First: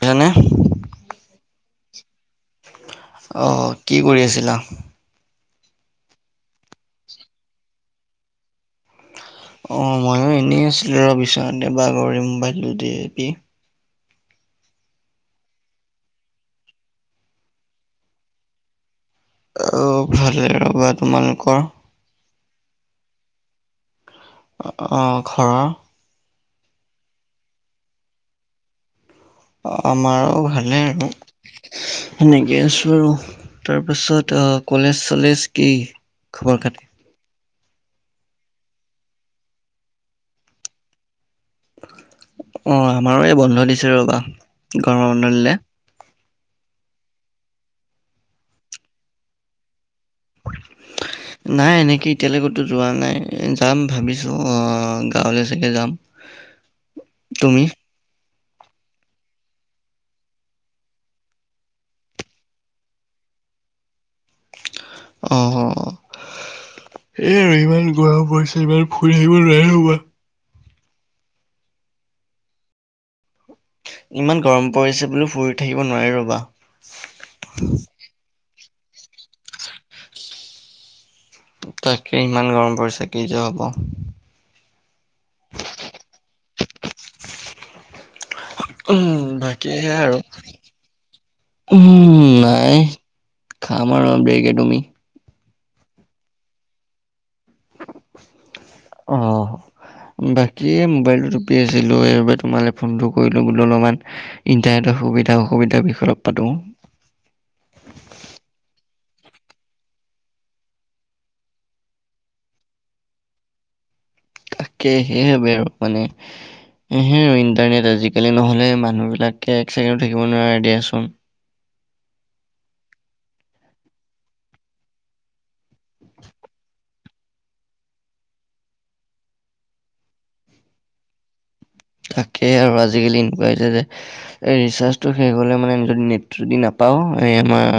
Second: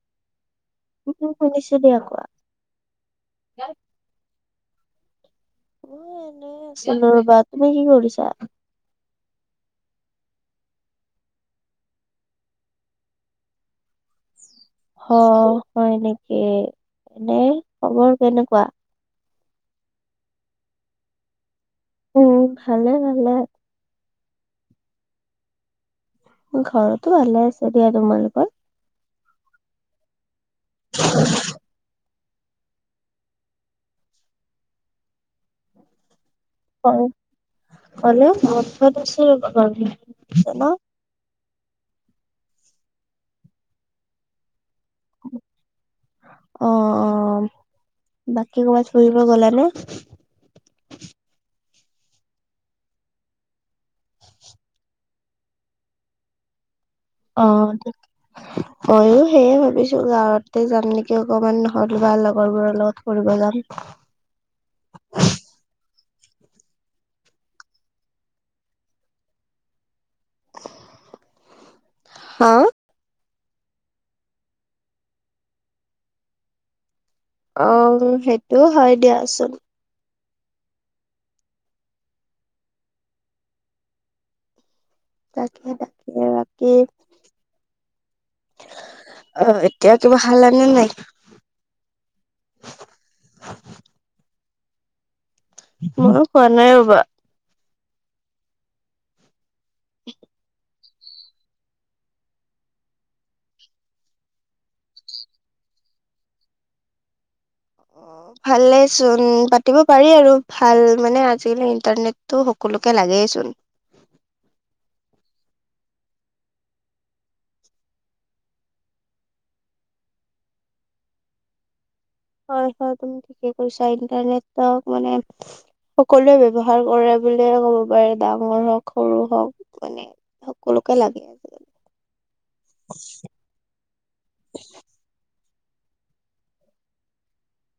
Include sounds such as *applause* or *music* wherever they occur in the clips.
বুজিছানে? শুনিছো দিয়া কোৱা। অঁ কি কৰি আছিলা? এ এনেই আছিলোঁ ৰবা, তুমি কি কৰিছা? অঁ মইয়ো এনেই আছিলো ৰ বিছনাতে বাগৰি মোবাইলটো তিপি। হ হয় নেকি এনেই খবৰ কেনেকুৱা? অ ভালে ৰ'বা, তোমালোকৰ? উম ভালে ভালে। অঁ ঘৰৰ। ঘৰতো ভালে আছে এতিয়া তোমালোকৰ? অঁ আমাৰো ভালেই আৰু। সেনেকে আছো আৰু তাৰ পাছত অ কলেজ চলেজ কি খবৰ খাতি। *unintelligible* অঁ আমাৰো এই বন্ধ দিছে ৰ'বা গৰমৰ বন্ধ দিলে। অঁ অঁ বাকী ক'বাত ফুৰিব গলানে? *inaudible* নাই এনেকে এতিয়ালৈ কতো যোৱা নাই যাম ভাবিছো, অঁ গাঁৱলৈ চাগে যাম। *inaudible* অঁ। *inaudible* ময়ো সেয়ে ভাবিছো গাঁৱতে যাম নেকি অকমান হ'ল বা লগৰবোৰৰ লগত ফুৰিব যাম। অঁহ অঁ এই আৰু ইমান গৰা পৰিছে ইমান ফুৰি আহিব নোৱাৰে ৰবা। হঁ। ইমান গৰম পৰিছে বোলো ফুৰি থাকিব নোৱাৰি ৰ'বা। অ সেইটো হয় দিয়াচোন। তাকে ইমান গৰম পৰিছে কিযে হব? তাকে তাকে বাকী- উম অ বাকী সেয়াই এতিয়া আৰু কিবা খালানে নাই? উম নাই খাম আৰু অলপ দেৰিকে তুমি মইও খোৱা নাই ৰ'বা অ বাকী মোবাই পি আছিলোঁ সেইবাবে তোমালে ফোনটো কৰিলোঁ বোলো অলমান ইণ্টাৰনেটৰ সুবিধা অসুবিধাৰ বিষয়ে অলপ পাতোঁ। *unintelligible* ভালে চোন পাতিব পাৰি আৰু ভাল মানে আজিকালি ইণ্টাৰনেটটো সকলোকে লাগেইচোন। কে সেয়হে বে মানে এ হেয়ে ইণ্টাৰনেট আজিকালি নহ'লে মানুহবিলাকে এক ছেকেণ্ডো থাকিব নোৱাৰে দিয়াচোন হয় হয় তুমি ঠিকে কৰিছা ইণ্টাৰনেটক মানে সকলোৱে ব্যৱহাৰ কৰে বুলিয়ে ক'ব পাৰি ডাঙৰ হওক সৰু হওক মানে সকলোকে লাগে আজিকালি তাকে আৰু আজিকালি এনেকুৱা হৈছে যে এই ৰিচাৰ্জটো শেষ হলে মানে যদি নেটটো যদি নাপাওঁ এই আমাৰ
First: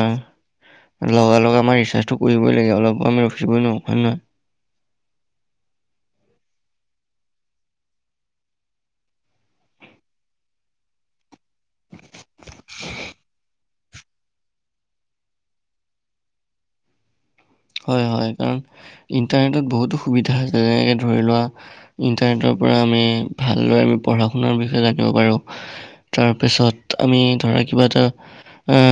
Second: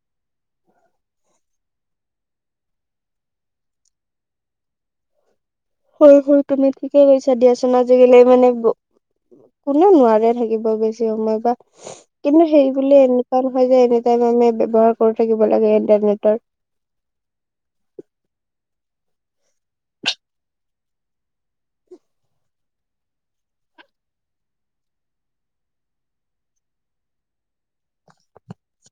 লগা লগা আমাৰ ৰিচাৰ্জটো কৰিবই লাগে অলপ আমি ৰখিবই নোৱাৰো হয়নে নহয় হয় হয় তুমি ঠিকেই কৈছা দিয়াচান আজিকালি মানে বো কোনো নোৱাৰে থাকিব বেছি সময় বা কিন্তু সেই বুলি এনেকুৱা নহয় যে এনি টাইম আমি ব্যৱহাৰ কৰি থাকিব লাগে ইন্টাৰনেটৰ হয় হয় কাৰণ ইণ্টাৰনেটত বহুতো সুবিধা আছে যেনেকে ধৰি লোৱা ইণ্টাৰনেটৰ পৰা আমি ভালদৰে আমি পঢ়া শুনাৰ বিষয়ে জানিব পাৰোঁ। তাৰপিছত আমি ধৰা কিবাটা এ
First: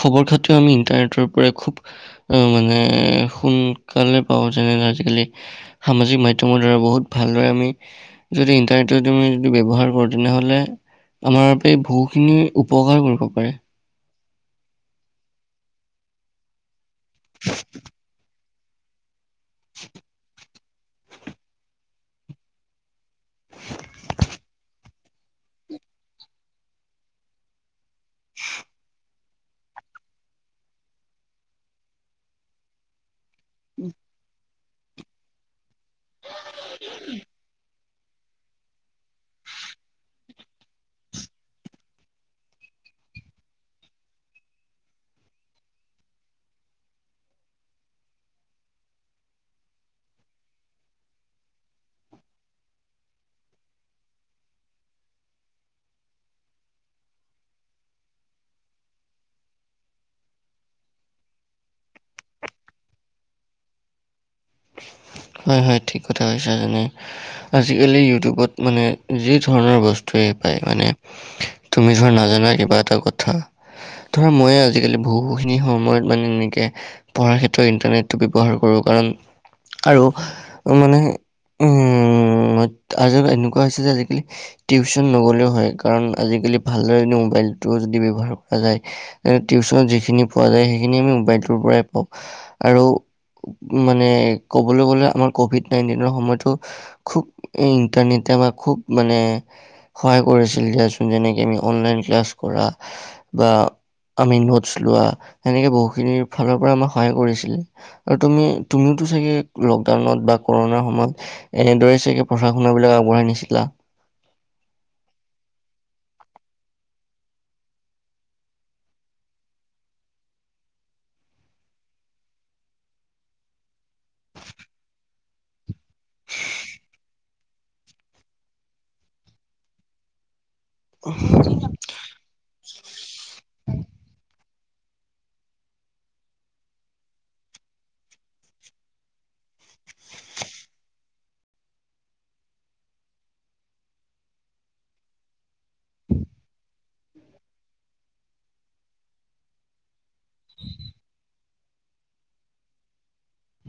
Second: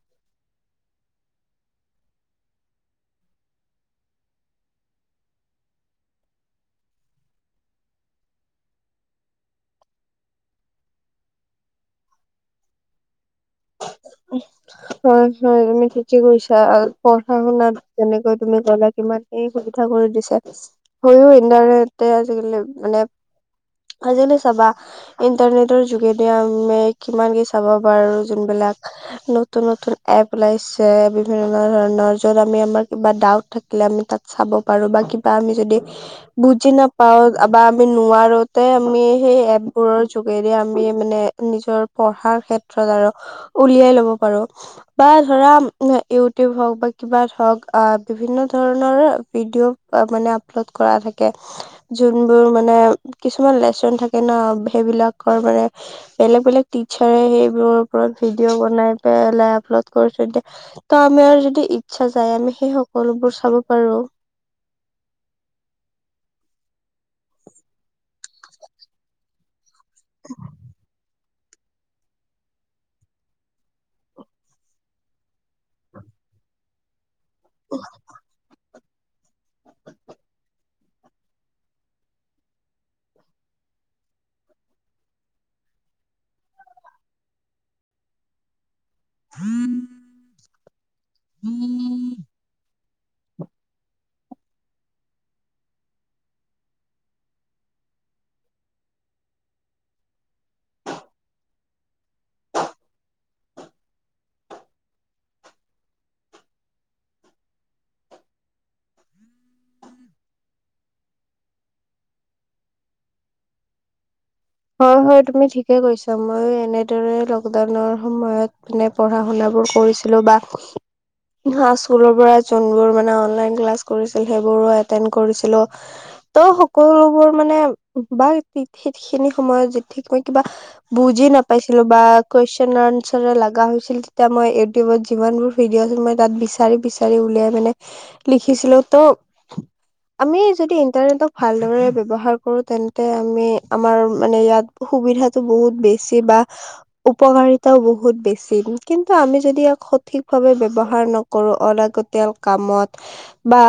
খবৰ খতিৰও আমি ইণ্টাৰনেটৰ পৰাই খুব অ মানে সোনকালে পাওঁ যেনে ধৰা আজিকালি সামাজিক মাধ্যমৰ দ্বাৰা বহুত ভালদৰে আমি যদি ইণ্টাৰনেটৰ তুমি যদি ব্যৱহাৰ কৰ তেনেহ'লে আমাৰ বাবে বহুখিনি উপকাৰ কৰিব পাৰে। হয় হয় তুমি ঠিকেই কৈছা আৰু পঢ়া শুনাত যেনেকৈ তুমি গ'লে কিমান কি সুবিধা কৰি দিছে হেই ইণ্টাৰনেটৰ আজিকালি মানে আজকালি চাবা ইণ্টাৰনেটৰ যোগেদি আমি কিমান কি চাব পাৰোঁ যোনবিলাক নতুন নতুন এপ ওলাইছে বিভিন্ন ধৰণৰ যত আমি আমাৰ কিবা ডাউট থাকিলে আমি তাত চাব পাৰো বা কিবা আমি যদি বুজি নাপাও বা আমি নোৱাৰোতে আমি সেই এপবোৰৰ যোগেদি আমি মানে নিজৰ পঢ়াৰ ক্ষেত্ৰত আৰু উলিয়াই লব পাৰো বা ধৰা ইউটোব হওক বা কিবা হওক আহ বিভিন্ন ধৰণৰে ভিডিঅ' ত মানে আপলোড কৰা থাকে। যোনবোৰ মানে কিছুমান লেচন থাকে ন সেইবিলাকৰ মানে বেলেগ বেলেগ টিচাৰে সেইবোৰৰ ওপৰত ভিডিঅ' বনাই পেলাই আপলোড কৰি থৈ দিয়ে ত আমাৰ যদি ইচ্ছা যায় আমি সেই সকলোবোৰ চাব পাৰো হয় হয় ঠিক কথা কৈছা তুমি আজিকালি ইউটোবত মানে যি ধৰণৰ বস্তুৱেই পায় মানে তুমি ধৰা নাজানা কিবা এটা কথা ধৰা মইয়ে আজিকালি বহুখিনি সময়ত মানে এনেকে পঢ়াৰ ক্ষেত্ৰত ইণ্টাৰনেটটো ব্যৱহাৰ কৰোঁ কাৰণ আৰু মানে উম-ত আজি এনেকুৱা হৈছে যে আজিকালি টিউচন নগ'লেও হয় কাৰণ আজিকালি ভালদৰে যদি মোবাইলটোও যদি ব্যৱহাৰ কৰে টিউনত যিখিনি পোৱা যায় সেইখিনি আমি মোবাইলটোৰ পৰাই পাওঁ আৰু মানে ক'বলৈ গলে আমাৰ কভিড নাইনটিনৰ সময়তো খুব ইণ্টাৰনেটে আমাক খুব মানে সহায় কৰিছিল দিয়াচোন যেনেকে আমি অনলাইন ক্লাছ কৰা বা আমি নোটচ লোৱা সেনেকে বহুতখিনিৰ ফালৰ পৰা আমাক সহায় কৰিছিলে। আৰু তুমি তুমি চাগে লকডাউনত বা কৰুণা সময়ত এনেদৰে চাগে পঢ়া শুনাবিলাক আগবঢ়াই নিছিলা। হয় হয় তুমি ঠিকেই কৈছা মইয়ো এনেদৰে লকডাউনৰ সময়ত মানে পঢ়া শুনা বোৰ কৰিছিলো বা স্কুলৰ পৰা যোনবোৰ মানে অনলাইন ক্লাছ কৰিছিল সেইবোৰো এটেন্ড কৰিছিলো। ত সকলোবোৰ মানে বা *inaudible* খিনি সময়ত যে ঠিক মই কিবা বুজি ন পাইছিলো বা কুৱেশন আনচাৰ লগা হৈছিল তেতিয়া মই ইউটিউবত যিমানবোৰ ভিডিঅ' মই তাত বিচাৰি বিচাৰি উলিয়াই মানে লিখিছিলো তো আমি যদি ইন্টাৰনেটক ভালদৰে ব্যৱহাৰ কৰো তেন্তে আমি আমাৰ মানে ইয়াত সুবিধাটো বহুত বেছি বা উপকাৰিতাও বহুত বেছি কিন্তু আমি যদি ইয়াক সঠিকভাৱে ব্যৱহাৰ ন কৰো অলাগতিয়াল কামত বা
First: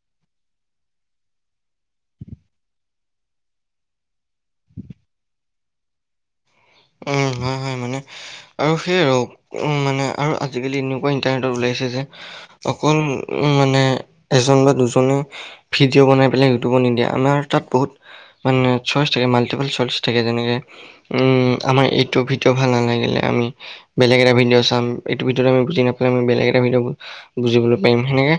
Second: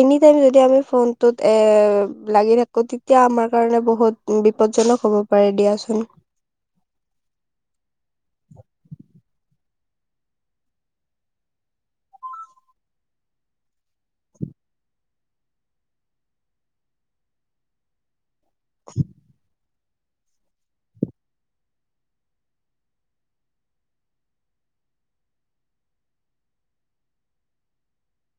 এনিটাইম যদি আমি ফোনটোত এ লাগি থাকো তেতিয়া আমাৰ কাৰণে বহুত বিপদ জনক হ'ব পাৰে দিয়াচোন উম হয় হয় মানে আৰু সেইয়া আৰু মানে আৰু আজিকালি এনেকুৱা ইন্টাৰনেটত ওলাইছে যে। অকল মানে এজন বা দুজনে ভিডিঅ' বনাই পেলাই ইউটিউবত নিদিয়ে আমাৰ তাত বহুত মানে চইচ থাকে মাল্টিপাল চইচ থাকে যেনেকে উম আমাৰ এইটো ভিডিঅ' ভাল নালাগিলে আমি বেলেগ এটা ভিডিঅ' চাম এইটো ভিডিঅ'ত আমি বুজি নাপালে বেলেগ এটা ভিডিঅ' বুজিবলৈ পাৰিম হেনেকে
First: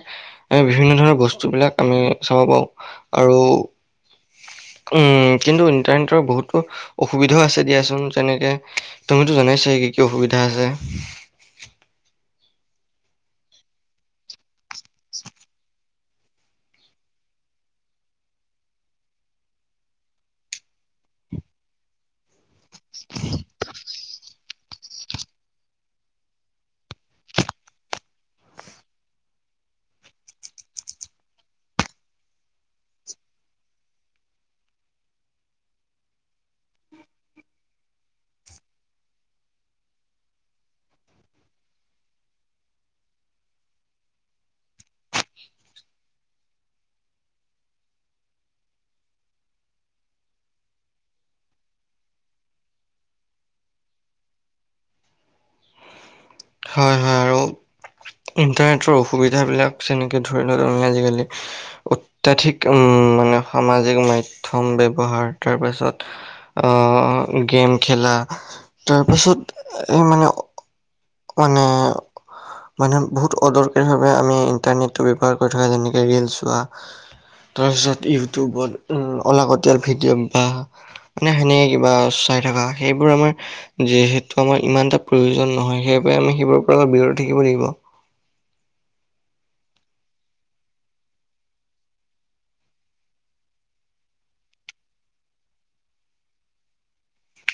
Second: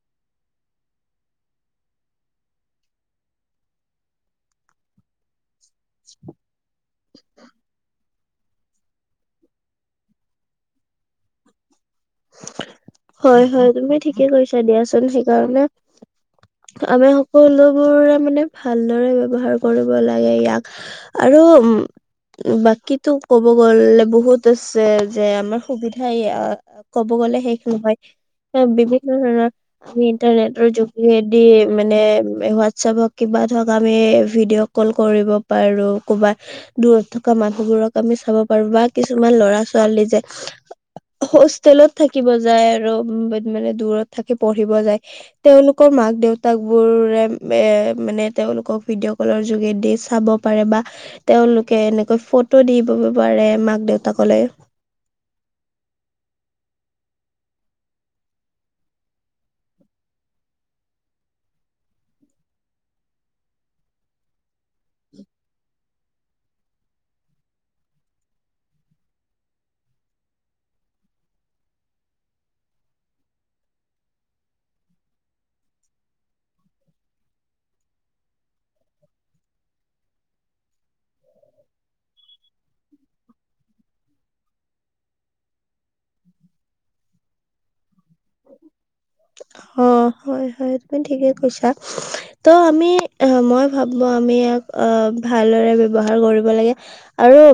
আ বিভিন্ন ধৰণৰ বস্তু বিলাক আমি চাব পাৰো আৰু উম কিন্তু ইণ্টাৰনেটৰ বহুতো অসুবিধাও আছে দিয়াচোন তেনেকে তুমিতো জানাই চাগে কি কি অসুবিধা আছে হয় হয় তুমি ঠিকে কৈছা দিয়াচোন সেইকাৰণে। আমি সকলোবোৰে মানে ভালদৰে ব্যৱহাৰ কৰিব লাগে ইয়াক আৰু উম বাকীতো ক'ব গলে বহুত আছে যে আমাৰ সুবিধা ইয়াত ক'ব গ'লে শেষ নহয় এ বিভিন্ন ধৰণৰ আমি ইণ্টাৰনেটৰ যোগেদি মানে হোৱাটছএপ হক কিবা ধৰক আমি ভিডিঅ' কল কৰিব পাৰো ক'ৰবাত দূৰত থকা মানুহবোৰক আমি চাব পাৰো বা কিছুমান ল'ৰা ছোৱালী যে হোষ্টেলত থাকিব যায় আৰু মানে দূৰত থাকি পঢ়িব যায় তেওঁলোকৰ মাক দেউতাক বোৰে এ মানে তেওঁলোকক ভিডিঅ' কলৰ যোগেদি চাব পাৰে বা তেওঁলোকে এনেকৈ ফটো দিব পাৰে মাক দেউতাকলৈ হয় হয় আৰু ইণ্টাৰনেটৰ অসুবিধাবিলাক যেনেকে ধৰি লোৱা তুমি আজিকালি অত্যাধিক উম মানে সামাজিক মাধ্যম ব্যৱহাৰ তাৰ পাছত অ অ গেম খেলা তাৰপাছত এই মানে মানে মানুহে বহুত অদৰকাৰীভাৱে আমি ইন্টাৰনেটটো ব্যৱহাৰ কৰি থকা যেনেকে ৰিলচ হোৱা তাৰপিছত ইউটিউবত অলাগতীয়াল ভিডিঅ' বা মানে সেনেকে কিবা চাই থকা সেইবোৰ আমাৰ যিহেতু আমাৰ ইমান এটা প্ৰয়োজন নহয় সেইবাবে আমি সেইবোৰৰ পৰা আমি বিৰত থাকিব লাগিব অ হয় হয় তুমি ঠিকে কৈছা ত' আমি মই ভাবো আমি ইয়াক আ ভালদৰে ব্যৱহাৰ কৰিব লাগে আৰু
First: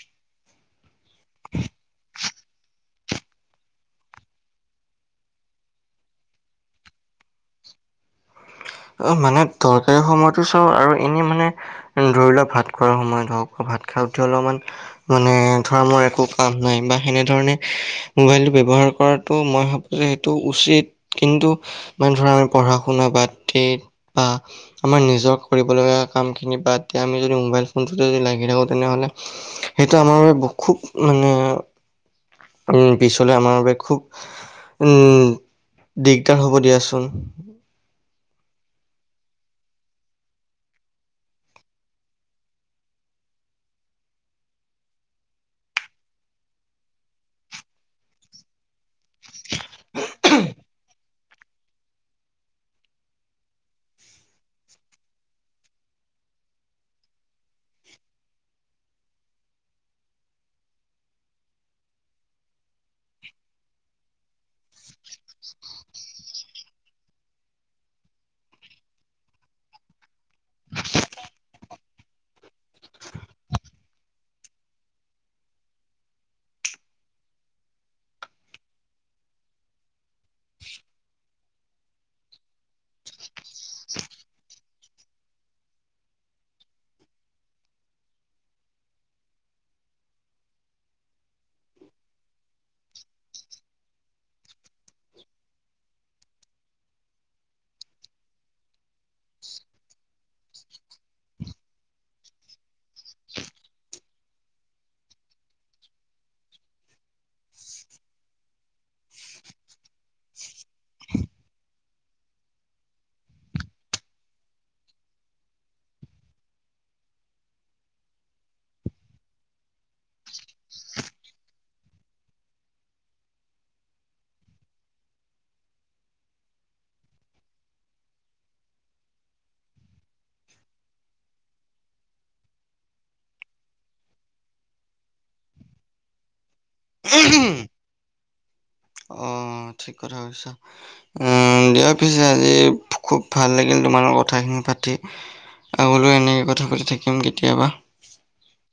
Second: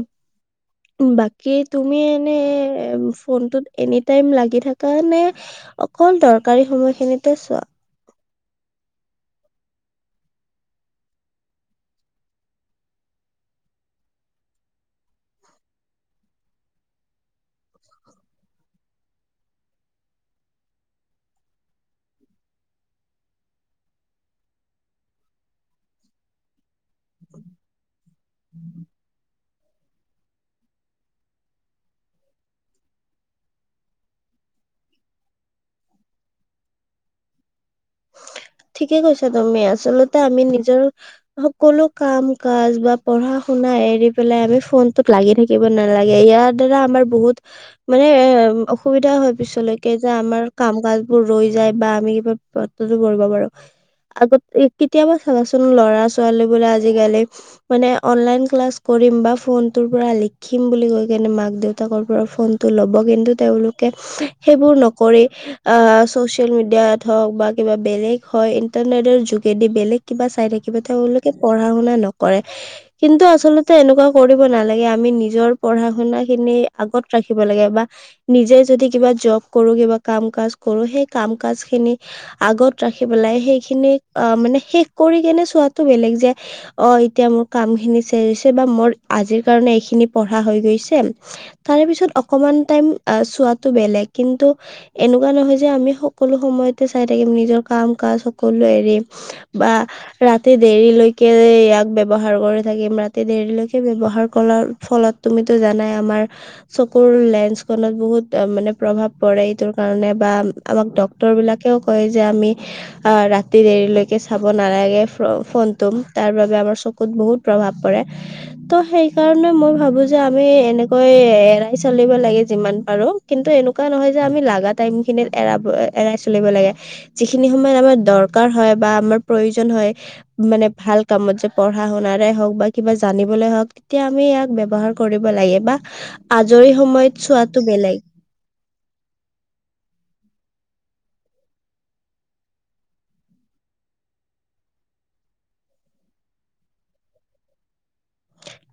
বাকী তুমি এনে ফোনটোত এনি টাইম লাগি থাকা নে অকল দৰকাৰী সময়খিনিতে চোৱা অ মানে দৰকাৰী সময়তো চাও আৰু এনেই মানে ধৰি লোৱা ভাত খোৱাৰ সময়ত হওক ভাত খাই উঠি অলপমান মানে ধৰা মোৰ একো কাম নাই বা সেনেধৰণে মোবাইলটো ব্যৱহাৰ কৰাতো মই ভা সেইটো উচিত কিন্তু মানে ধৰা আমি পঢ়া শুনা বাত বা আমাৰ নিজৰ কৰিবলগীয়া কামখিনি বা তেতিয়া আমি যদি মোবাইল ফোনটো যদি লাগি থাকো তেনেহ'লে সেইটো আমাৰ বাবে খুব মানে উ পিছলে আমাৰ বাবে খুব উম দিগদাৰ হ'ব দিয়াচোন ঠিকে কৈছা তুমি আচলতে আমি নিজৰ সকলো কাম কাজ বা পঢ়া শুনা এৰি পেলাই আমি ফোনটোত লাগি থা থাকিব নালাগে ইয়াৰ দ্বাৰা আমাৰ বহুত মানে এ অসুবিধা হয় পিছলৈকে যে আমাৰ কাম কাজবোৰ ৰৈ যায় বা আমি কিবা পত্টো কৰিব পাৰোঁ আগতে কেতিয়াবা চাবাচোন ল'ৰা ছোৱালী বোলে আজিকালি মানে অনলাইন ক্লাছ কৰিম বা ফোনটোৰ পৰা লিখিম বুলি কৈ কেনে মাক দেউতাকৰ পৰা ফোন টো লব কিন্তু তেওঁলোকে সেইবোৰ নকৰে অ চচিয়েল মিডিয়াত হওক বা কিবা বেলেগ হয় ইন্টাৰনেটৰ যোগেদি বেলেগ কিবা চাই থাকিব তেওঁলোকে পঢ়া শুনা নকৰে কিন্তু আচলতে এনেকুৱা কৰিব নালাগে আমি নিজৰ পঢ়া শুনা খিনি আগত ৰাখিব লাগে বা নিজে যদি কিবা জব কৰো কিবা কাম কাজ কৰো সেই কাম কাজ খিনি আগত ৰাখি পেলাই সেইখিনিক আ মানে শেষ কৰি কেনে চোৱাটো বেলেগ যে অ এতিয়া মোৰ কাম খিনি ছে বা মোৰ আজিৰ কাৰণে এইখিনি পঢ়া হৈ গৈছে তাৰে পিছত অকমান টাইম চোৱাটো বেলেগ কিন্তু এনেকুৱা নহয় যে আমি সকলো সময়তে চাই থাকিম নিজৰ কাম কাজ সকলো এৰিম বা ৰাতি দেৰিলৈকে ইয়াক ব্যৱহাৰ কৰি থাকিম ৰাতি দেৰিলৈকে ব্যৱহাৰ কৰাৰ ফলত তুমিতো জানাই আমাৰ চকুৰ লেন্স খনত বহুত মানে প্ৰভাৱ পৰে এইটোৰ কাৰণে বা আমাক ডক্তৰ বিলাকেও কয় যে আমি আ ৰাতি দেৰিলৈকে চাব নালাগে ফোনটো তাৰ বাবে আমাৰ চ ত বহুত প্ৰভাৱ পৰে ত' সেই কাৰণে মই ভাবো যে আমি এনেকৈ এৰাই চলিব লাগে যিমান পাৰো কিন্তু এনেকুৱা নহয় যে আমি লাগা টাইম খিনিত এৰাব এৰাই চলিব লাগে যিখিনি সময়ত আমাৰ দৰকাৰ হয় বা আমাৰ প্ৰয়োজন হয় মানে ভাল কামত যে পঢ়া শুনাৰে হওক বা কিবা জানিবলে হওঁক তেতিয়া আমি ইয়াক ব্যৱহাৰ কৰিব লাগে বা আজৰি সময়ত চোৱাটো বেলেগ অ ঠিক কথা ভাবিছা। উম দিয়া পিছে আজি খুব ভাল লাগিল তোমাৰ লগত কথাখিনি পাতি। আগলৈও এনেকৈ কথা পাতি থাকিম কেতিয়াবা।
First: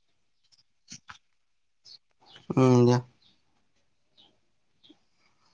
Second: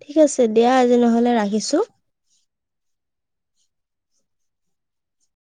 ঠিক আছে দিয়া আজি নহ'লে ৰাখিছোঁ। উম দিয়া।